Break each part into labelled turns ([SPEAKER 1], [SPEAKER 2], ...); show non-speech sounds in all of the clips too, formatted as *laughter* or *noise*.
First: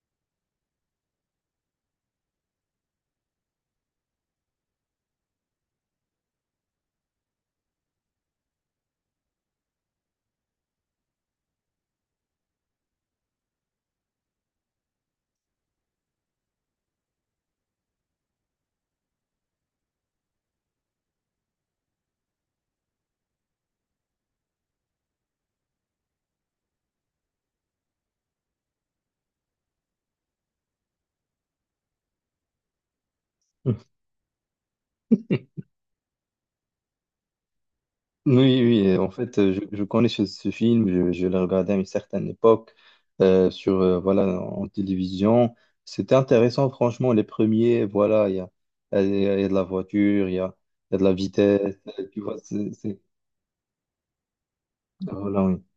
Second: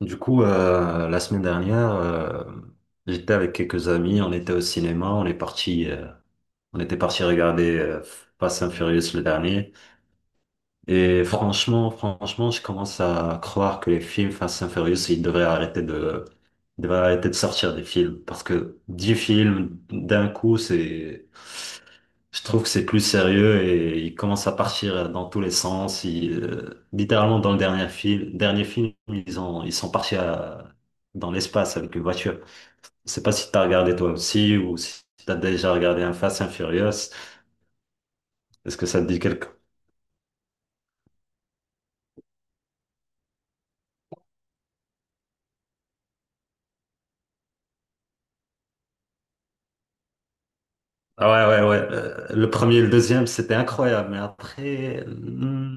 [SPEAKER 1] Du coup, la semaine dernière, j'étais avec quelques amis, on était au cinéma, on est parti, on était parti regarder Fast and Furious le dernier. Et franchement, je commence à croire que les films Fast and Furious, ils devraient arrêter de sortir des films parce que 10 films d'un coup, c'est, je trouve que c'est plus sérieux et il commence à partir dans tous les sens. Il, littéralement, dans le dernier film, ils sont partis dans l'espace avec une voiture. Je sais pas si t'as regardé toi aussi ou si t'as déjà regardé un Fast and Furious.
[SPEAKER 2] Oui,
[SPEAKER 1] Est-ce que
[SPEAKER 2] oui,
[SPEAKER 1] ça te
[SPEAKER 2] en
[SPEAKER 1] dit
[SPEAKER 2] fait,
[SPEAKER 1] quelque
[SPEAKER 2] je connais ce film, je l'ai regardé à une certaine époque sur, voilà, en télévision. C'était intéressant, franchement, les premiers, voilà, il y a de la voiture, il y a de la
[SPEAKER 1] Ah ouais, ouais,
[SPEAKER 2] vitesse,
[SPEAKER 1] ouais.
[SPEAKER 2] tu vois,
[SPEAKER 1] Le premier et le deuxième, c'était incroyable. Mais après,
[SPEAKER 2] voilà, oui.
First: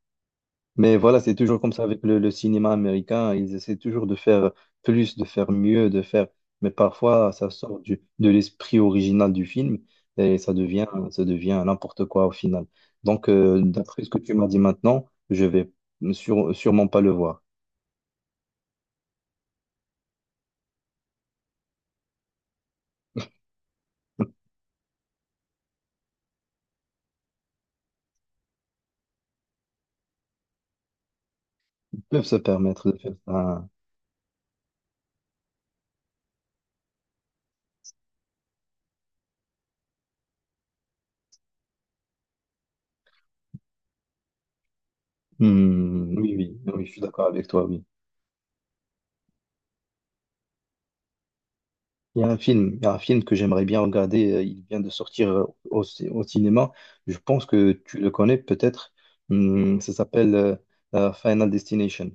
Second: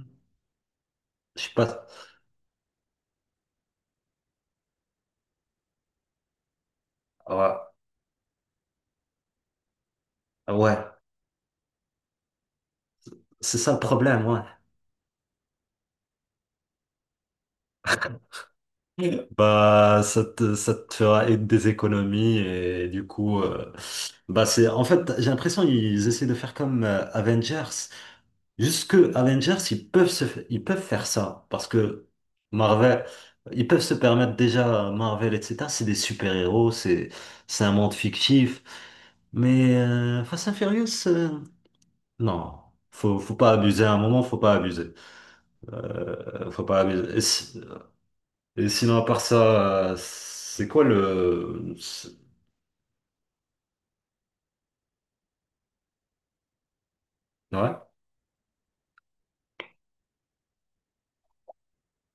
[SPEAKER 2] Mais voilà, c'est
[SPEAKER 1] je sais
[SPEAKER 2] toujours comme ça
[SPEAKER 1] pas.
[SPEAKER 2] avec le cinéma américain. Ils essaient toujours de faire plus, de faire mieux, de faire. Mais parfois, ça
[SPEAKER 1] Ouais,
[SPEAKER 2] sort de l'esprit original du film et
[SPEAKER 1] ouais.
[SPEAKER 2] ça devient n'importe quoi au final. Donc,
[SPEAKER 1] C'est ça le
[SPEAKER 2] d'après ce que
[SPEAKER 1] problème,
[SPEAKER 2] tu
[SPEAKER 1] ouais.
[SPEAKER 2] m'as dit maintenant, je vais sûrement pas le voir.
[SPEAKER 1] Bah, ça te fera être des économies et du coup, bah
[SPEAKER 2] *laughs*
[SPEAKER 1] c'est en fait, j'ai l'impression qu'ils essaient de faire comme Avengers. Jusque Avengers, ils peuvent faire ça parce
[SPEAKER 2] Ils
[SPEAKER 1] que
[SPEAKER 2] peuvent se permettre de
[SPEAKER 1] Marvel,
[SPEAKER 2] faire
[SPEAKER 1] ils
[SPEAKER 2] ça.
[SPEAKER 1] peuvent se permettre déjà Marvel, etc. C'est des super-héros, c'est un monde fictif. Mais Fast and Furious, non, faut pas abuser. À un moment, faut pas abuser.
[SPEAKER 2] Hmm, oui, oui,
[SPEAKER 1] Faut pas
[SPEAKER 2] oui, je suis
[SPEAKER 1] abuser.
[SPEAKER 2] d'accord avec toi, oui.
[SPEAKER 1] Et sinon, à part ça, c'est quoi le... c'est-
[SPEAKER 2] Il y a un film, il y a un film que j'aimerais bien regarder. Il vient de sortir au, au cinéma. Je pense que
[SPEAKER 1] Ouais?
[SPEAKER 2] tu le connais peut-être. Ça s'appelle Final Destination.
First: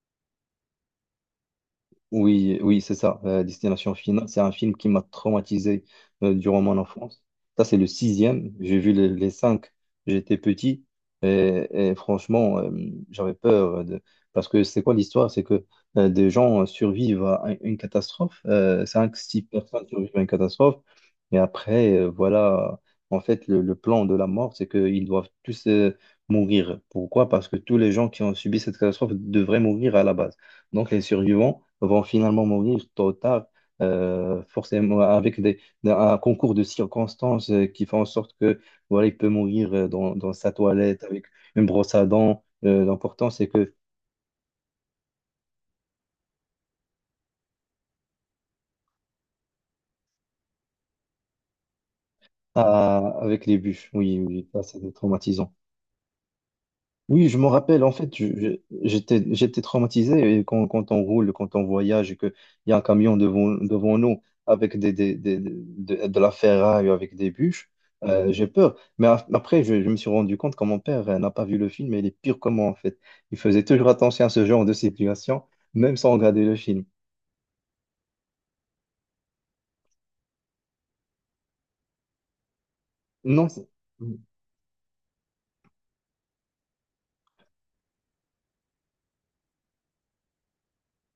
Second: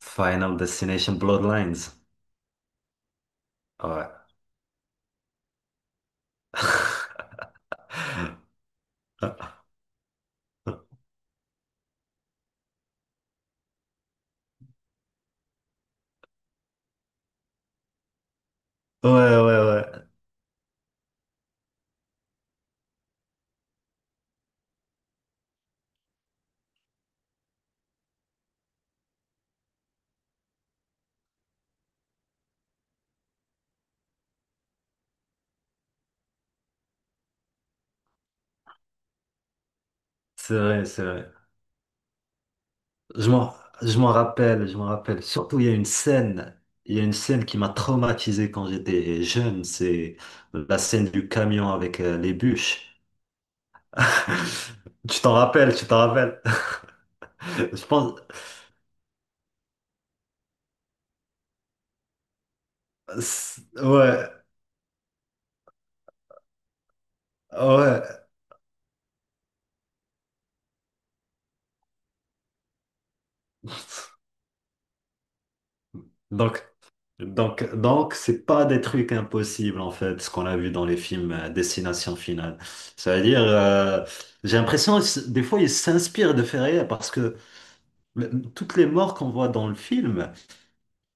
[SPEAKER 1] Final Destination Bloodlines.
[SPEAKER 2] Oui, oui, c'est ça, Destination
[SPEAKER 1] Ouais.
[SPEAKER 2] Finale. C'est un film qui m'a traumatisé durant mon enfance. Ça, c'est le sixième. J'ai vu les
[SPEAKER 1] Ah.
[SPEAKER 2] cinq. J'étais petit et franchement, j'avais peur de... parce que c'est quoi l'histoire? C'est que des gens survivent à un- une catastrophe.
[SPEAKER 1] Ouais,
[SPEAKER 2] Cinq, six
[SPEAKER 1] ouais,
[SPEAKER 2] personnes
[SPEAKER 1] ouais.
[SPEAKER 2] survivent à une catastrophe. Et après, voilà, en fait, le plan de la mort, c'est qu'ils doivent tous mourir. Pourquoi? Parce que tous les gens qui ont subi cette catastrophe devraient mourir à la base. Donc, les survivants vont finalement mourir tôt ou tard, forcément avec des, un concours de circonstances qui fait en sorte que voilà, il peut mourir dans, dans sa
[SPEAKER 1] C'est vrai, c'est
[SPEAKER 2] toilette avec
[SPEAKER 1] vrai.
[SPEAKER 2] une brosse à dents. L'important,
[SPEAKER 1] Je
[SPEAKER 2] c'est
[SPEAKER 1] m'en,
[SPEAKER 2] que
[SPEAKER 1] je m'en rappelle, je m'en rappelle. Surtout, il y a une scène qui m'a traumatisé quand j'étais jeune. C'est la scène du camion avec les bûches.
[SPEAKER 2] ah, avec les bûches, oui, oui, ça, c'est
[SPEAKER 1] *laughs* Tu t'en
[SPEAKER 2] traumatisant.
[SPEAKER 1] rappelles, tu t'en rappelles.
[SPEAKER 2] Oui, je me
[SPEAKER 1] *laughs*
[SPEAKER 2] rappelle,
[SPEAKER 1] Je
[SPEAKER 2] en fait,
[SPEAKER 1] pense,
[SPEAKER 2] j'étais, j'étais traumatisé et quand, quand on roule, quand on voyage et qu'il y a un camion devant, devant nous
[SPEAKER 1] ouais,
[SPEAKER 2] avec des, de la ferraille, avec des bûches,
[SPEAKER 1] ouais.
[SPEAKER 2] j'ai peur. Mais après, je me suis rendu compte que mon père n'a pas vu le film et il est pire que moi, en fait. Il faisait toujours attention à ce genre de situation, même sans regarder le
[SPEAKER 1] Donc,
[SPEAKER 2] film.
[SPEAKER 1] donc, c'est pas des trucs impossibles en fait, ce qu'on a vu dans les films Destination Finale. Cest à dire,
[SPEAKER 2] Non, c'est-
[SPEAKER 1] j'ai l'impression des fois ils s'inspirent de faits réels parce que toutes les morts qu'on voit dans le film,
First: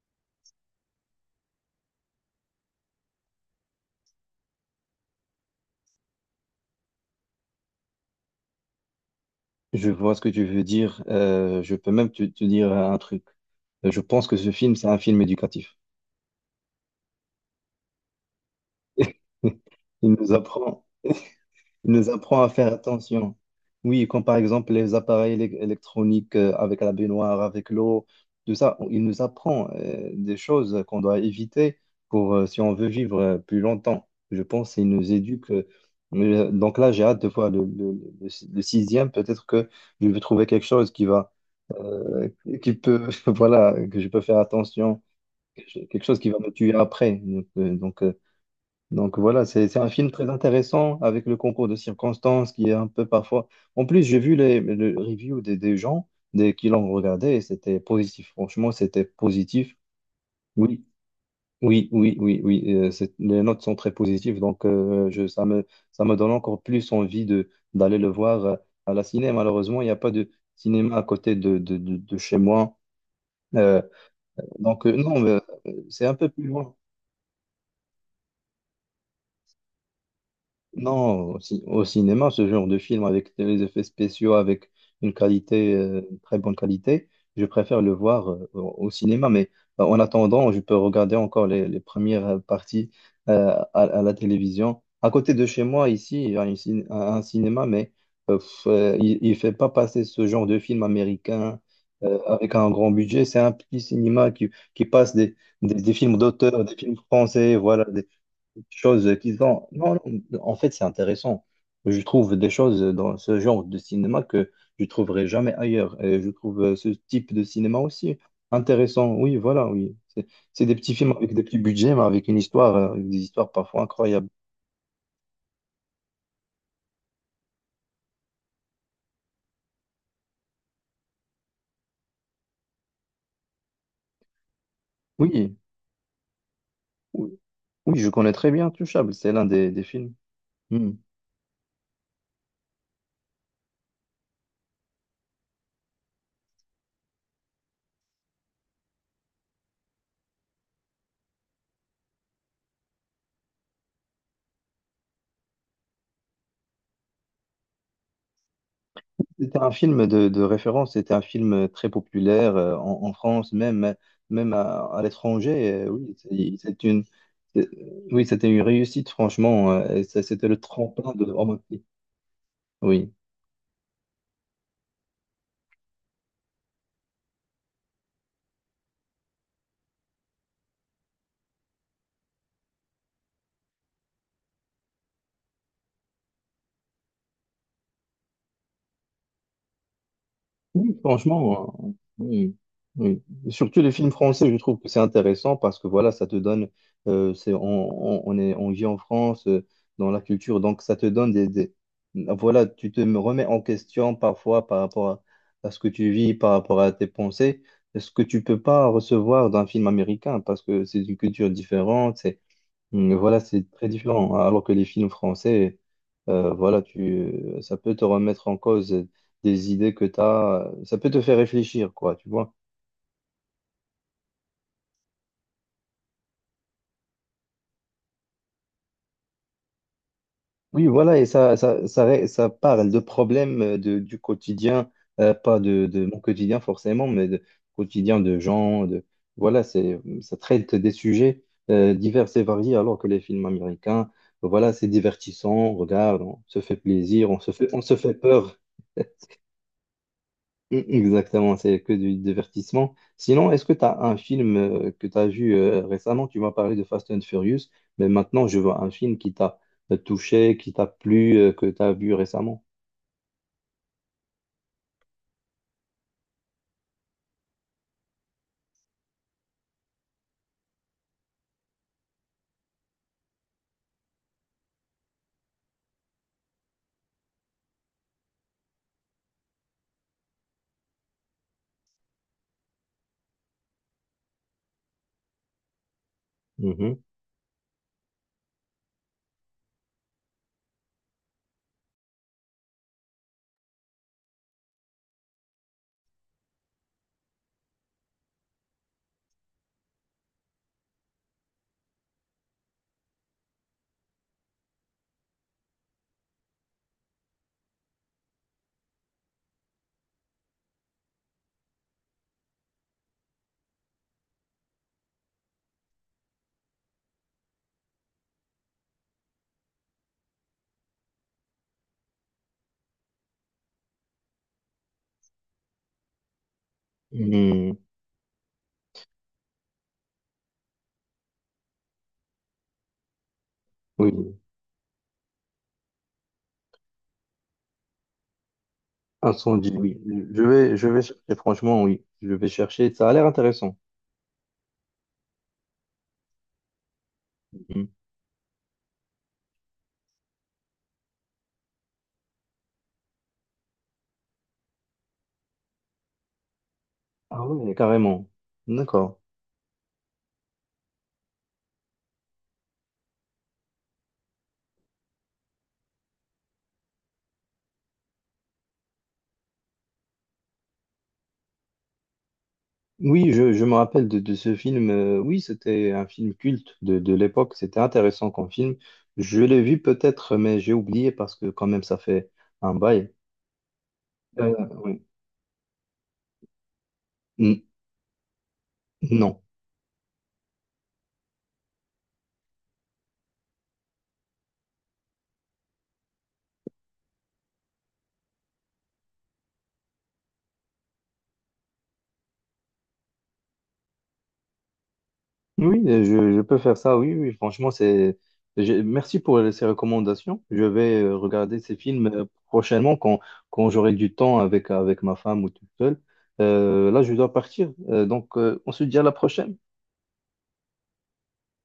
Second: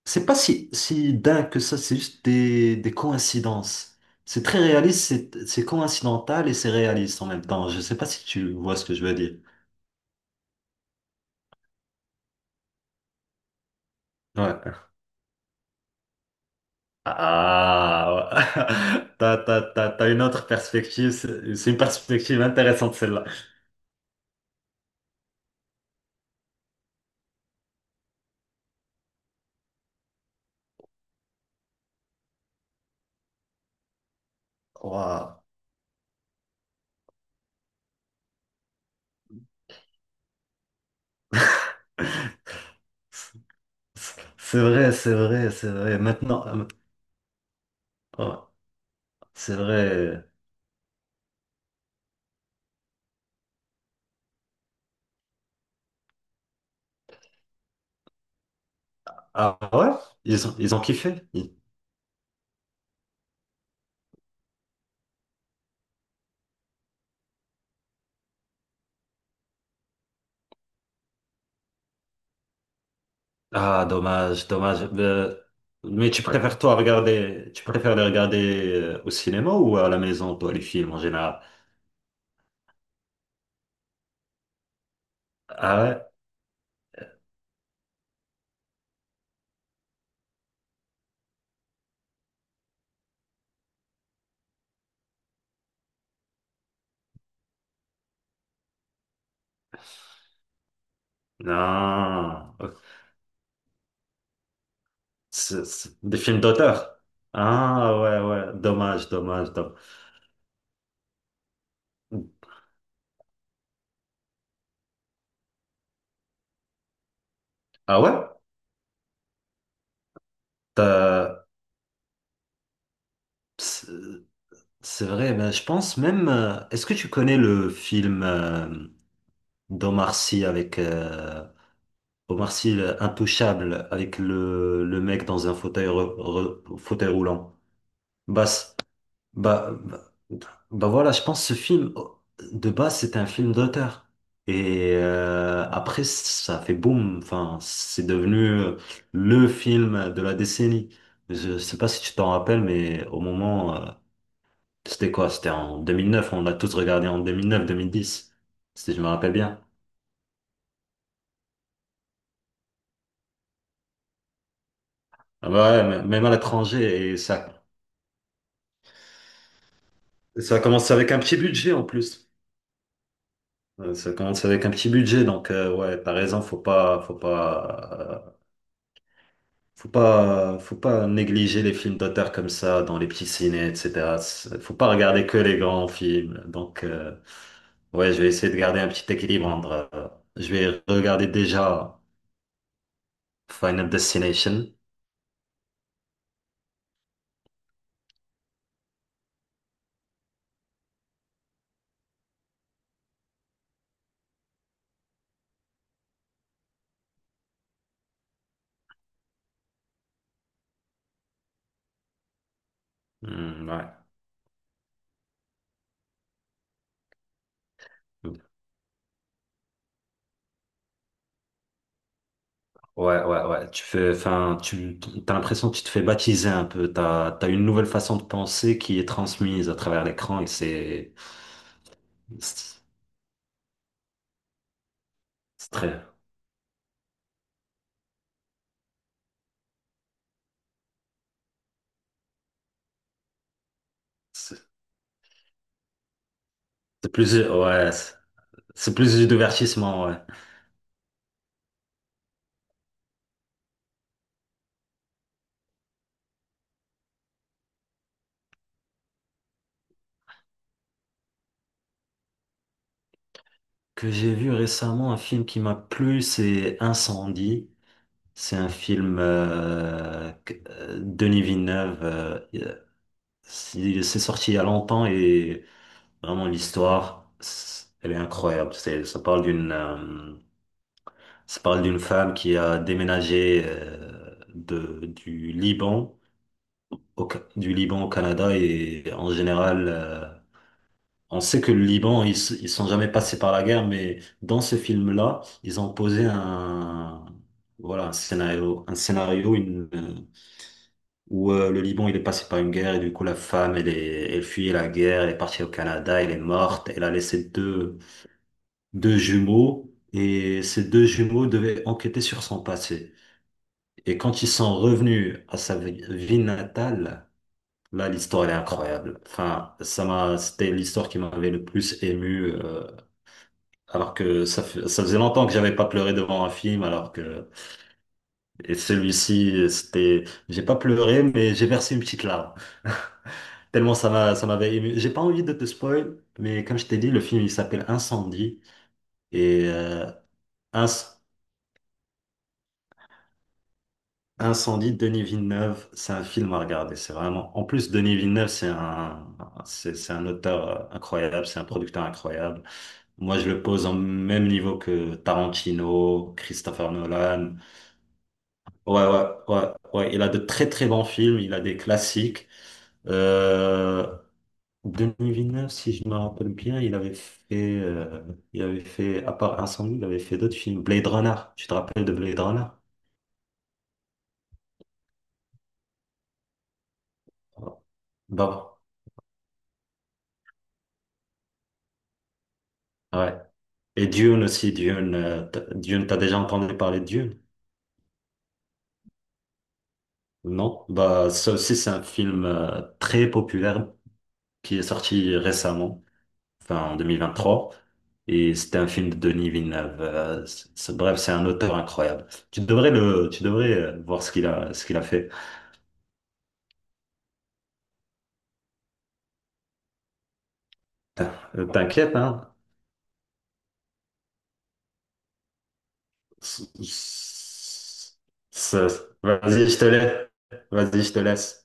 [SPEAKER 1] c'est pas si dingue que ça, c'est juste des coïncidences. C'est très réaliste, c'est coïncidental et c'est réaliste en même temps. Je sais pas si tu vois ce que je veux dire.
[SPEAKER 2] je vois ce que tu veux dire. Je peux même te dire un truc. Je pense que ce film,
[SPEAKER 1] Ouais.
[SPEAKER 2] c'est un film éducatif.
[SPEAKER 1] Ah, ouais. *laughs*
[SPEAKER 2] *laughs*
[SPEAKER 1] T'as
[SPEAKER 2] Il
[SPEAKER 1] une
[SPEAKER 2] nous
[SPEAKER 1] autre
[SPEAKER 2] apprend.
[SPEAKER 1] perspective, c'est une
[SPEAKER 2] Il nous apprend
[SPEAKER 1] perspective
[SPEAKER 2] à faire
[SPEAKER 1] intéressante celle-là.
[SPEAKER 2] attention. Oui, comme par exemple les appareils électroniques avec la baignoire, avec l'eau, tout ça, il nous apprend des choses qu'on doit éviter pour si on veut vivre plus longtemps. Je pense qu'il nous
[SPEAKER 1] Ouah.
[SPEAKER 2] éduque. Donc là, j'ai hâte de voir le sixième. Peut-être que je vais trouver quelque chose qui va, euh, qui peut, *laughs* voilà, que je peux faire
[SPEAKER 1] C'est vrai,
[SPEAKER 2] attention,
[SPEAKER 1] c'est vrai, c'est vrai.
[SPEAKER 2] quelque chose qui va
[SPEAKER 1] Maintenant,
[SPEAKER 2] me tuer après.
[SPEAKER 1] ouais,
[SPEAKER 2] Donc voilà,
[SPEAKER 1] c'est
[SPEAKER 2] c'est un film
[SPEAKER 1] vrai.
[SPEAKER 2] très intéressant avec le concours de circonstances qui est un peu parfois. En plus, j'ai vu les reviews des gens des, qui l'ont regardé et c'était positif. Franchement, c'était
[SPEAKER 1] Ah
[SPEAKER 2] positif.
[SPEAKER 1] ouais? Ils ont
[SPEAKER 2] Oui,
[SPEAKER 1] kiffé? Ils-
[SPEAKER 2] oui. C'est- les notes sont très positives. Donc je, ça me donne encore plus envie de, d'aller le voir à la ciné. Malheureusement, il n'y a pas de cinéma à côté de, de chez moi. Euh,
[SPEAKER 1] Ah, dommage,
[SPEAKER 2] donc
[SPEAKER 1] dommage.
[SPEAKER 2] non, mais, c'est
[SPEAKER 1] Mais
[SPEAKER 2] un peu plus loin.
[SPEAKER 1] tu préfères les regarder au cinéma ou à la maison, toi, les films en
[SPEAKER 2] Non, au,
[SPEAKER 1] général?
[SPEAKER 2] au cinéma, ce genre de film avec les effets spéciaux, avec une qualité,
[SPEAKER 1] Ah ouais?
[SPEAKER 2] une très bonne qualité, je préfère le voir au cinéma. Mais en attendant, je peux regarder encore les premières parties à la télévision. À côté de chez moi, ici, il y a une un cinéma, mais pff, il ne fait pas passer ce genre de film américain avec
[SPEAKER 1] Non.
[SPEAKER 2] un grand budget. C'est un petit cinéma qui passe
[SPEAKER 1] C'est
[SPEAKER 2] des films
[SPEAKER 1] des films
[SPEAKER 2] d'auteurs, des films
[SPEAKER 1] d'auteur.
[SPEAKER 2] français, voilà,
[SPEAKER 1] Ah ouais, ouais. Dommage,
[SPEAKER 2] choses qu'ils
[SPEAKER 1] dommage,
[SPEAKER 2] ont.
[SPEAKER 1] dommage.
[SPEAKER 2] Non, non, en fait, c'est intéressant. Je trouve des choses dans ce genre de cinéma que je trouverai jamais ailleurs. Et je trouve ce type de cinéma
[SPEAKER 1] Ah ouais?
[SPEAKER 2] aussi intéressant. Oui, voilà, oui. C'est des petits films avec des
[SPEAKER 1] T'as-
[SPEAKER 2] petits budgets, mais avec une histoire, avec des histoires parfois incroyables.
[SPEAKER 1] C'est vrai, ben, je pense même. Est-ce que tu connais le film d'Omar Sy avec Omar Sy Intouchable avec le mec dans un
[SPEAKER 2] Oui,
[SPEAKER 1] fauteuil fauteuil
[SPEAKER 2] oui,
[SPEAKER 1] roulant?
[SPEAKER 2] oui, je connais
[SPEAKER 1] Bah,
[SPEAKER 2] très bien Touchable. C'est l'un
[SPEAKER 1] bah,
[SPEAKER 2] des
[SPEAKER 1] bah,
[SPEAKER 2] films. Hmm.
[SPEAKER 1] voilà, je pense ce film oh, de base c'était un film d'auteur et après ça a fait boum. Enfin, c'est devenu le film de la décennie. Je sais pas si tu t'en rappelles, mais au moment c'était quoi? C'était en 2009, on l'a tous regardé en 2009-2010, si je me rappelle
[SPEAKER 2] C'était
[SPEAKER 1] bien.
[SPEAKER 2] un film de référence, c'était un film très populaire en, en France, même, même à
[SPEAKER 1] Ah
[SPEAKER 2] l'étranger.
[SPEAKER 1] bah ouais,
[SPEAKER 2] Oui,
[SPEAKER 1] même à
[SPEAKER 2] c'est une,
[SPEAKER 1] l'étranger, et ça,
[SPEAKER 2] c'est- oui, c'était une réussite, franchement. Et ça- c'était le
[SPEAKER 1] ça commence
[SPEAKER 2] tremplin
[SPEAKER 1] avec un
[SPEAKER 2] de
[SPEAKER 1] petit
[SPEAKER 2] Romain.
[SPEAKER 1] budget en plus.
[SPEAKER 2] Oui,
[SPEAKER 1] Ça commence avec un petit budget, donc ouais, t'as raison, faut pas négliger les films d'auteur comme ça dans les petits ciné, etc. C'est- Faut pas regarder que les grands films. Donc ouais, je vais essayer de garder un petit équilibre entre, je vais
[SPEAKER 2] oui,
[SPEAKER 1] regarder
[SPEAKER 2] franchement,
[SPEAKER 1] déjà
[SPEAKER 2] oui, oui. Surtout les
[SPEAKER 1] Final
[SPEAKER 2] films français, je
[SPEAKER 1] Destination.
[SPEAKER 2] trouve que c'est intéressant parce que voilà, ça te donne, c'est, on, on est, on vit en France, dans la culture, donc ça te donne des- voilà, tu te remets en question parfois par rapport à ce que tu vis, par rapport à tes pensées, ce que tu peux pas recevoir d'un film américain parce que c'est une culture différente. Mm, voilà,
[SPEAKER 1] Hmm,
[SPEAKER 2] c'est
[SPEAKER 1] ouais.
[SPEAKER 2] très différent. Alors que les films français, voilà, tu, ça peut te remettre en cause des idées que tu as, ça peut te faire réfléchir, quoi, tu vois.
[SPEAKER 1] Ouais, ouais, ouais. Enfin, t'as l'impression que tu te fais baptiser un peu. T'as une nouvelle façon de penser qui est transmise à travers l'écran et
[SPEAKER 2] Oui,
[SPEAKER 1] c'est,
[SPEAKER 2] voilà, et ça, ré- ça
[SPEAKER 1] c'est
[SPEAKER 2] parle de problèmes de, du quotidien, pas de,
[SPEAKER 1] très,
[SPEAKER 2] de mon quotidien forcément, mais de quotidien de gens, de, voilà, c'est, ça traite des sujets divers et variés, alors que les films américains,
[SPEAKER 1] c'est
[SPEAKER 2] voilà, c'est divertissant, on regarde, on se fait
[SPEAKER 1] c'est
[SPEAKER 2] plaisir,
[SPEAKER 1] plus,
[SPEAKER 2] on
[SPEAKER 1] ouais,
[SPEAKER 2] se fait peur.
[SPEAKER 1] c'est plus du divertissement, ouais.
[SPEAKER 2] Mm, exactement, c'est que du divertissement. Sinon, est-ce que tu as un film que tu as vu récemment? Tu m'as parlé de Fast and Furious, mais maintenant je vois un film qui t'a touché, qui t'a plu, que tu as vu récemment.
[SPEAKER 1] Que j'ai vu récemment, un film qui m'a plu, c'est Incendie. C'est un film Denis Villeneuve. C'est sorti il y a longtemps et vraiment l'histoire, elle est incroyable. C'est, ça parle d'une Ça parle d'une femme qui a déménagé du Liban
[SPEAKER 2] Mhm.
[SPEAKER 1] du Liban au Canada et en général, on sait que le Liban, ils sont jamais passés par la guerre, mais dans ce film-là, ils ont posé un, voilà, un scénario, où le Liban, il est passé par une guerre et du coup, la femme, elle fuyait la guerre, elle est partie au Canada, elle est morte, elle a laissé deux, deux jumeaux et ces deux jumeaux devaient enquêter sur son passé. Et quand ils sont revenus à sa ville natale, là, l'histoire, elle est incroyable. Enfin, c'était l'histoire qui m'avait le plus ému, alors que ça faisait longtemps que j'avais pas pleuré devant un film, alors que,
[SPEAKER 2] Mm,
[SPEAKER 1] et celui-ci, c'était, j'ai pas pleuré, mais j'ai versé une petite larme. *laughs* Tellement
[SPEAKER 2] oui,
[SPEAKER 1] ça m'avait ému. J'ai pas envie de te spoil, mais comme je t'ai dit, le film, il s'appelle Incendie, et,
[SPEAKER 2] Incendie, oui. Je vais
[SPEAKER 1] Inc-
[SPEAKER 2] chercher, franchement, oui. Je vais chercher. Ça a l'air intéressant.
[SPEAKER 1] Incendie de Denis Villeneuve, c'est un film à regarder. C'est vraiment. En
[SPEAKER 2] Mhm.
[SPEAKER 1] plus, Denis Villeneuve, c'est un auteur incroyable, c'est un producteur incroyable. Moi, je le pose au même niveau que Tarantino, Christopher
[SPEAKER 2] Ah
[SPEAKER 1] Nolan.
[SPEAKER 2] oui, carrément.
[SPEAKER 1] Ouais,
[SPEAKER 2] D'accord.
[SPEAKER 1] ouais, ouais, ouais. Il a de très très bons films. Il a des classiques. Euh, Denis Villeneuve, si je me rappelle bien, il avait fait, à part Incendie, il avait fait d'autres films. Blade Runner. Tu te rappelles de Blade Runner?
[SPEAKER 2] Oui, je me rappelle de ce film. Oui, c'était un film culte de l'époque. C'était intéressant comme film.
[SPEAKER 1] Bah,
[SPEAKER 2] Je l'ai vu peut-être, mais j'ai oublié parce que quand même, ça fait un bail.
[SPEAKER 1] ouais. Et Dune
[SPEAKER 2] Euh,
[SPEAKER 1] aussi,
[SPEAKER 2] oui.
[SPEAKER 1] Dune, t'as déjà entendu parler de Dune?
[SPEAKER 2] N- non.
[SPEAKER 1] Non? Bah, ça aussi, c'est un film très populaire qui est sorti récemment, enfin en 2023. Et c'était un film de Denis Villeneuve. Bref, c'est un auteur incroyable. Tu devrais voir ce qu'il a fait.
[SPEAKER 2] Oui, je peux faire ça. Oui, oui, franchement, c'est. J'ai- Merci pour ces recommandations. Je vais regarder ces films
[SPEAKER 1] T'inquiète, hein?
[SPEAKER 2] prochainement quand, quand j'aurai du temps avec, avec ma femme ou tout seul.
[SPEAKER 1] S-
[SPEAKER 2] Là, je dois partir.
[SPEAKER 1] s-
[SPEAKER 2] Donc, on se dit à la prochaine.
[SPEAKER 1] Vas-y, je te laisse. Vas-y, je te laisse.